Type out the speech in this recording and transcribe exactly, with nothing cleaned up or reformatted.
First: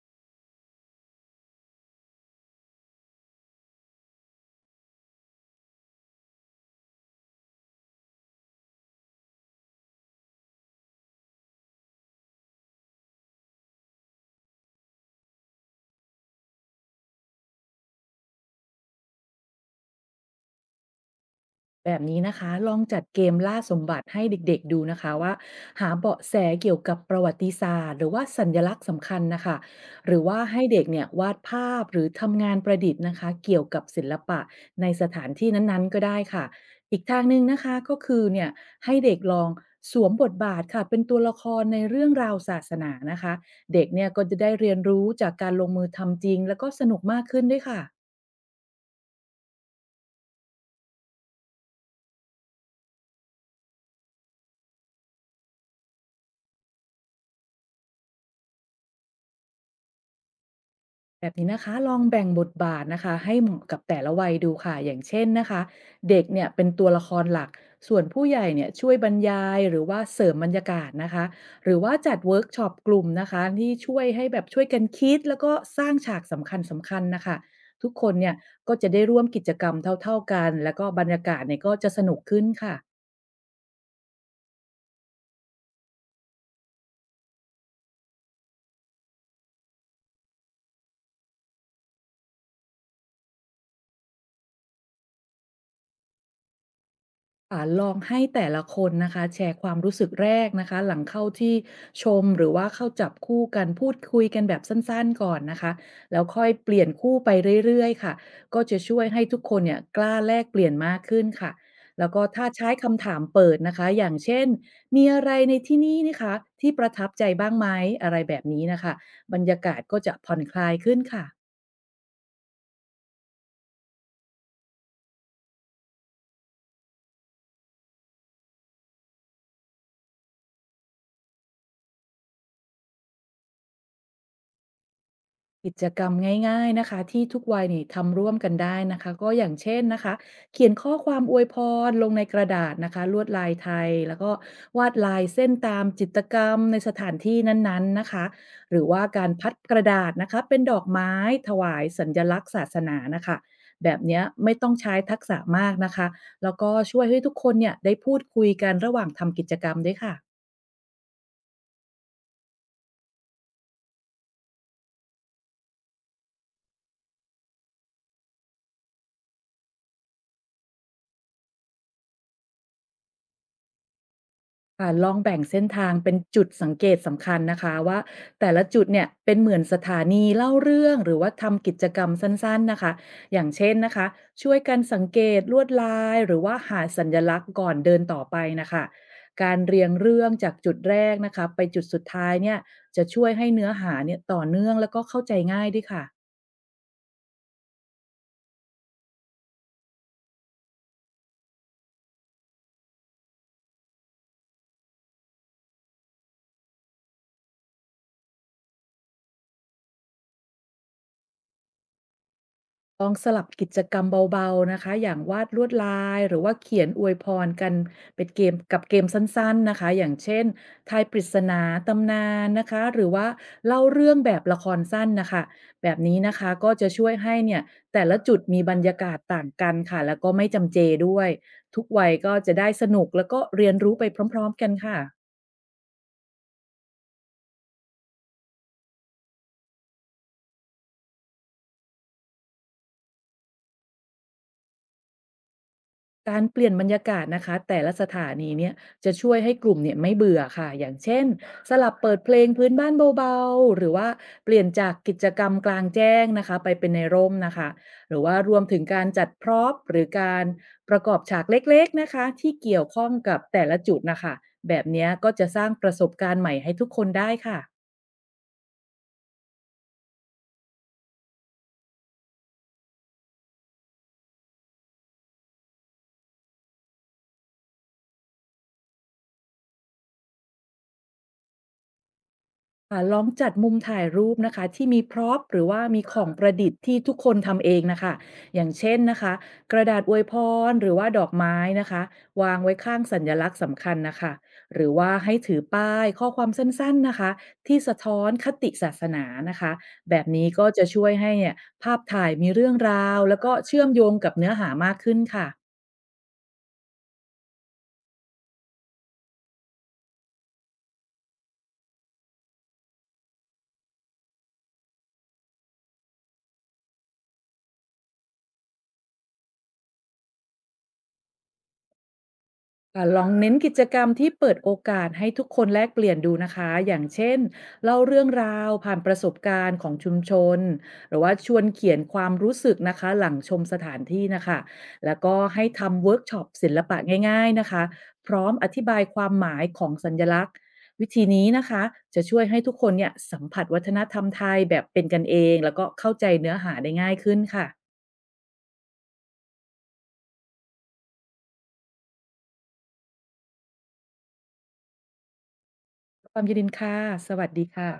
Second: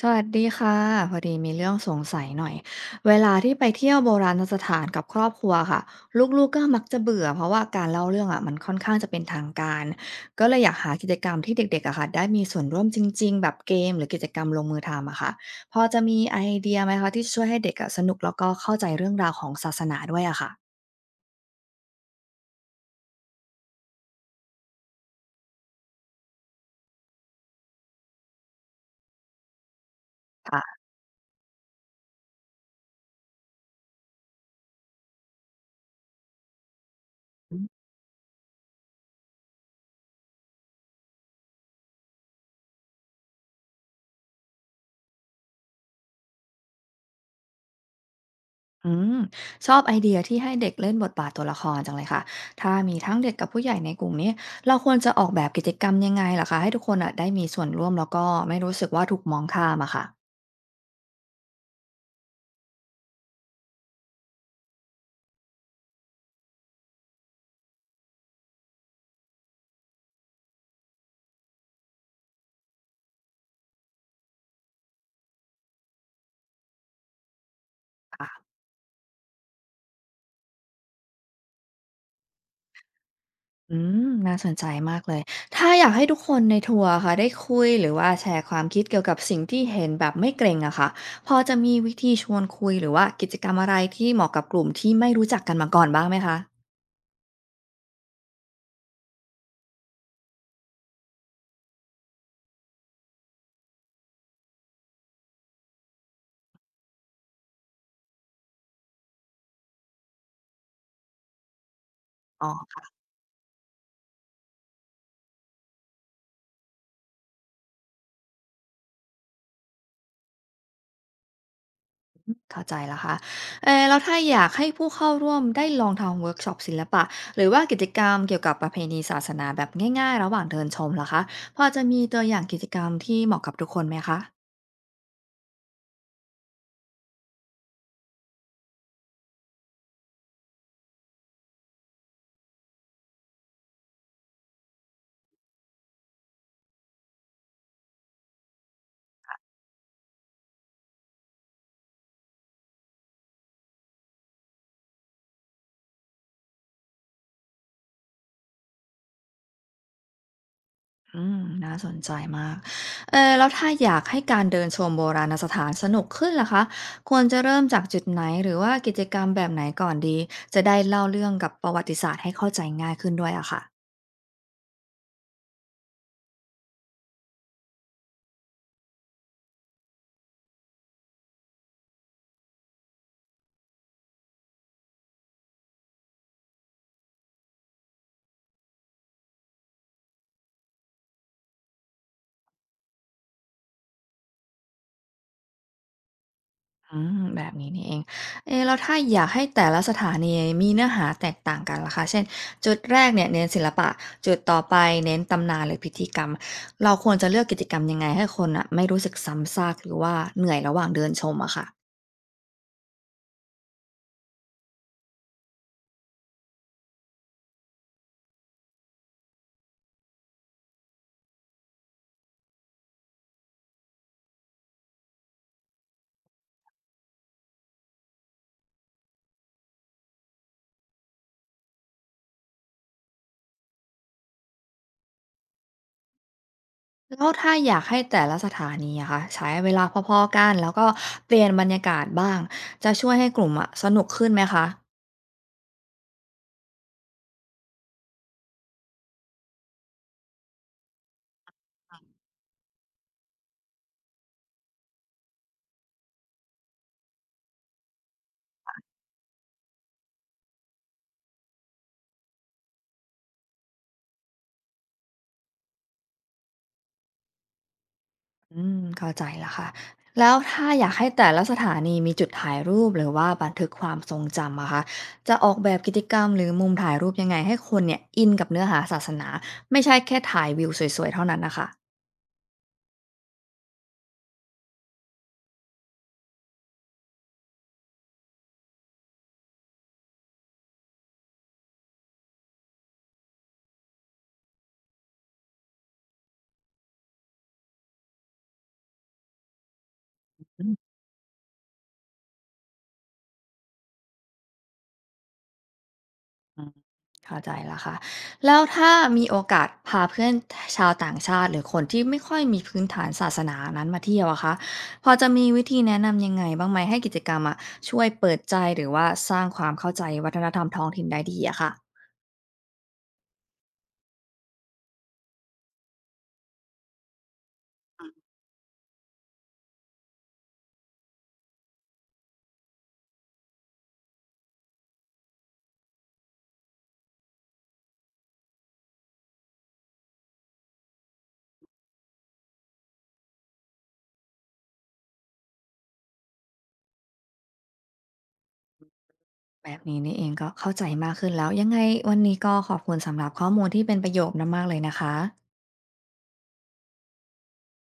สวัสดีค่ะพอดีมีเรื่องสงสัยหน่อยเวลาที่ไปเที่ยวโบราณสถานกับครอบครัวค่ะลูกๆก็มักจะเบื่อเพราะว่าการเล่าเรื่องอ่ะมันค่อนข้างจะเป็นทางการก็เลยอยากหากิจกรรมที่เด็กๆอะค่ะได้มีส่วนร่วมจริงๆแบบเกมหรือกิจกรรมลงมือทำอะค่ะพอจะมีไอเดียไหมคะที่ช่วยให้เด็กอะสนุกแล้วก็เข้าใจเรื่องราวของศาสนาด้วยอะค่ะแบบนี้นะคะลองจัดเกมล่าสมบัติให้เด็กๆดูนะคะว่าหาเบาะแสเกี่ยวกับประวัติศาสตร์หรือว่าสัญลักษณ์สำคัญนะคะหรือว่าค่ะ ให้เด็กเนี่ยวาดภาพหรือทำงานประดิษฐ์นะคะเกี่ยวกับศิลปะในสถานที่นั้นๆก็ได้ค่ะอีกทางหนึ่งนะคะก็คือเนี่ยให้เด็กลองสวมบทบาทค่ะเป็นตัวละครในเรื่องราวศาสนานะคะเด็กเนี่ยก็จะได้เรียนรู้จากการลงมือทำจริงแล้วก็สนุกมากขึ้นด้วยค่ะ อืมชอบไอเดียที่ให้เด็กเล่นบทบาทตัวละครจังเลยค่ะถ้ามีทั้งเด็กกับผู้ใหญ่ในกลุ่มนี้เราควรจะออกแบบกิจกรรมยังไงล่ะคะให้ทุกคนอ่ะได้มีส่วนร่วมแล้วก็ไม่รู้สึกว่าถูกมองข้ามอะค่ะแบบนี้นะคะลองแบ่งบทบาทนะคะให้เหมาะกับแต่ละวัยดูค่ะอย่างเช่นนะคะเด็กเนี่ยเป็นตัวละครหลักส่วนผู้ใหญ่เนี่ยช่วยบรรยายหรือว่าเสริมบรรยากาศนะคะหรือว่าจัดเวิร์กช็อปกลุ่มนะคะที่ช่วยให้แบบช่วยกันคิดแล้วก็สร้างฉากสำคัญสำคัญนะคะทุกคนเนี่ยค่ะก็จะได้ร่วมกิจกรรมเท่าๆกันแล้วก็บรรยากาศเนี่ยก็จะสนุกขึ้นค่ะ อืมน่าสนใจมากเลยถ้าอยากให้ทุกคนในทัวร์ค่ะได้คุยหรือว่าแชร์ความคิดเกี่ยวกับสิ่งที่เห็นแบบไม่เกรงอะค่ะพอจะมีวิธีชวนคุยหรือว่ากิจกรรมอะไรที่เหมาะกับกลุ่มที่ไม่รู้จักกันมาก่อนบ้างไหมคะอ่าลองให้แต่ละคนนะคะแชร์ความรู้สึกแรกนะคะหลังเข้าที่ชมหรือว่าเข้าจับคู่กันพูดคุยกันแบบสั้นๆก่อนนะคะแล้วค่อยเปลี่ยนคู่ไปเรื่อยๆค่ะก็จะช่วยให้ทุกคนเนี่ยกล้าแลกเปลี่ยนมากขึ้นค่ะแล้วก็ถ้าอ๋ใช้อ คำถามเปิดนะคะอย่างเช่นมีอะไรในที่นี้นะคะที่ประทับใจบ้างไหมอะไรแบบนี้นะคะบรรยากาศก็จะผ่อนคลายขึ้นค่ะ เข้าใจแล้วค่ะเอ่อแล้วถ้าอยากให้ผู้เข้าร่วมได้ลองทำเวิร์กช็อปศิลปะหรือว่ากิจกรรมเกี่ยวกับประเพณีศาสนาแบบง่ายๆระหว่างเดินชมล่ะคะพอจะมีตัวอย่างกิจกรรมที่เหมาะกับทุกคนไหมคะกิจกรรมง่ายๆนะคะที่ทุกวัยนี่ทำร่วมกันได้นะคะก็อย่างเช่นนะคะเขียนข้อความอวยพรลงในกระดาษนะคะลวดลายไทยแล้วก็วาดลายเส้นตามจิตรกรรมในสถานที่นั้นๆนะคะหรือว่าการพัดกระดาษนะคะเป็นดอกไม้ถวายสัญลักษณ์ศาสนานะคะแบบเนี้ยไม่ต้องใช้ทักษะมากนะคะแล้วก็ช่วยให้ทุกคนเนี่ยได้พูดคุยกันระหว่างทำกิจกรรมด้วยค่ะ อืมน่าสนใจมากเอ่อแล้วถ้าอยากให้การเดินชมโบราณสถานสนุกขึ้นล่ะคะควรจะเริ่มจากจุดไหนหรือว่ากิจกรรมแบบไหนก่อนดี จะได้เล่าเรื่องกับประวัติศาสตร์ให้เข้าใจง่ายขึ้นด้วยอะค่ะ ค่ะลองแบ่งเส้นทางเป็นจุดสังเกตสำคัญนะคะว่าแต่ละจุดเนี่ยเป็นเหมือนสถานีเล่าเรื่องหรือว่าทำกิจกรรมสั้นๆนะคะอย่างเช่นนะคะช่วยกันสังเกตลวดลายหรือว่าหาสัญลักษณ์ก่อนเดินต่อไปนะคะการเรียงเรื่องจากจุดแรกนะคะไปจุดสุดท้ายเนี่ยจะช่วยให้เนื้อหาเนี่ยต่อเนื่องแล้วก็เข้าใจง่ายด้วยค่ะ อืมแบบนี้นี่เองเอ๊ะแล้วถ้าอยากให้แต่ละสถานีมีเนื้อหาแตกต่างกันล่ะคะเช่นจุดแรกเนี่ยเน้นศิลปะจุดต่อไปเน้นตำนานหรือพิธีกรรมเราควรจะเลือกกิจกรรมยังไงให้คนน่ะไม่รู้สึกซ้ำซากหรือว่าเหนื่อยระหว่างเดินชมอะค่ะลองสลับกิจกรรมเบาๆนะคะอย่างวาดลวดลายหรือว่าเขียนอวยพรกันเป็นเกมกับเกมสั้นๆนะคะอย่างเช่นทายปริศนาตำนานนะคะหรือว่าเล่าเรื่องแบบละครสั้นนะคะแบบนี้นะคะก็จะช่วยให้เนี่ยแต่ละจุดมีบรรยากาศต่างกันค่ะแล้วก็ไม่จำเจด้วยทุกวัยก็จะได้สนุกแล้วก็เรียนรู้ไปพร้อมๆกันค่ะ แล้วถ้าอยากให้แต่ละสถานีอะค่ะใช้เวลาพอๆกันแล้วก็เปลี่ยนบรรยากาศบ้างจะช่วยให้กลุ่มอะสนุกขึ้นไหมคะ การเปลี่ยนบรรยากาศนะคะแต่ละสถานีเนี่ยจะช่วยให้กลุ่มเนี่ยไม่เบื่อค่ะอย่างเช่นสลับเปิดเพลงพื้นบ้านเบาๆหรือว่าเปลี่ยนจากกิจกรรมกลางแจ้งนะคะไปเป็นในร่มนะคะหรือว่ารวมถึงการจัดพร็อพหรือการประกอบฉากเล็กๆนะคะที่เกี่ยวข้องกับแต่ละจุดนะคะแบบเนี้ยก็จะสร้างประสบการณ์ใหม่ให้ทุกคนได้ค่ะ อืมเข้าใจแล้วค่ะ แล้วถ้าอยากให้แต่ละสถานีมีจุดถ่ายรูปหรือว่าบันทึกความทรงจำอะคะจะออกแบบกิจกรรมหรือมุมถ่ายรูปยังไงให้คนเนี่ยอินกับเนื้อหาศาสนาไม่ใช่แค่ถ่ายวิวสวยๆเท่านั้นน่ะค่ะค่ะลองจัดมุมถ่ายรูปนะคะที่มีพร็อพหรือว่ามีของประดิษฐ์ที่ทุกคนทำเองนะคะอย่างเช่นนะคะกระดาษอวยพรหรือว่าดอกไม้นะคะวางไว้ข้างสัญลักษณ์สำคัญนะคะหรือว่าให้ถือป้ายข้อความสั้นๆนะคะที่สะท้อนคติศาสนานะคะแบบนี้อืก็จะมช่วยให้เนี่ยภาพถ่ายมีเรื่องราวแล้วก็เชื่อมโยงกับเนื้อหามากขึ้นค่ะ อืมเข้าใจแล้วค่ะ แล้วถ้ามีโอกาสพาเพื่อนชาวต่างชาติหรือคนที่ไม่ค่อยมีพื้นฐานศาสนานั้นมาเที่ยวอะคะพอจะมีวิธีแนะนำยังไงบ้างไหมให้กิจกรรมอะช่วยเปิดใจหรือว่าสร้างความเข้าใจวัฒนธรรมท้องถิ่นได้ดีอะค่ะ ค่ะลองเน้นกิจกรรมที่เปิดโอกาสให้ทุกคนแลกเปลี่ยนดูนะคะ อย่างเช่นเล่าเรื่องราวผ่านประสบการณ์ของชุมชนหรือว่าชวนเขียนความรู้สึกนะคะหลังชมสถานที่นะคะ แล้วก็ให้ทำเวิร์กช็อปศิลปะง่ายๆนะคะ พร้อมอธิบายความหมายของสัญลักษณ์วิธีนี้นะคะจะช่วยให้ทุกคนเนี่ยสัมผัสวัฒนธรรมไทยแบบเป็นกันเองแล้วก็เข้าใจเนื้อหาได้ง่ายขึ้นค่ะแบบนี้นี่เองก็เข้าใจมากขึ้นแล้วยังไงวันนี้ก็ขอบคุณสำหรับข้อมูลที่เป็นประโยชน์มากๆเลยนะคะความยินดีค่ะสวัสดีค่ะ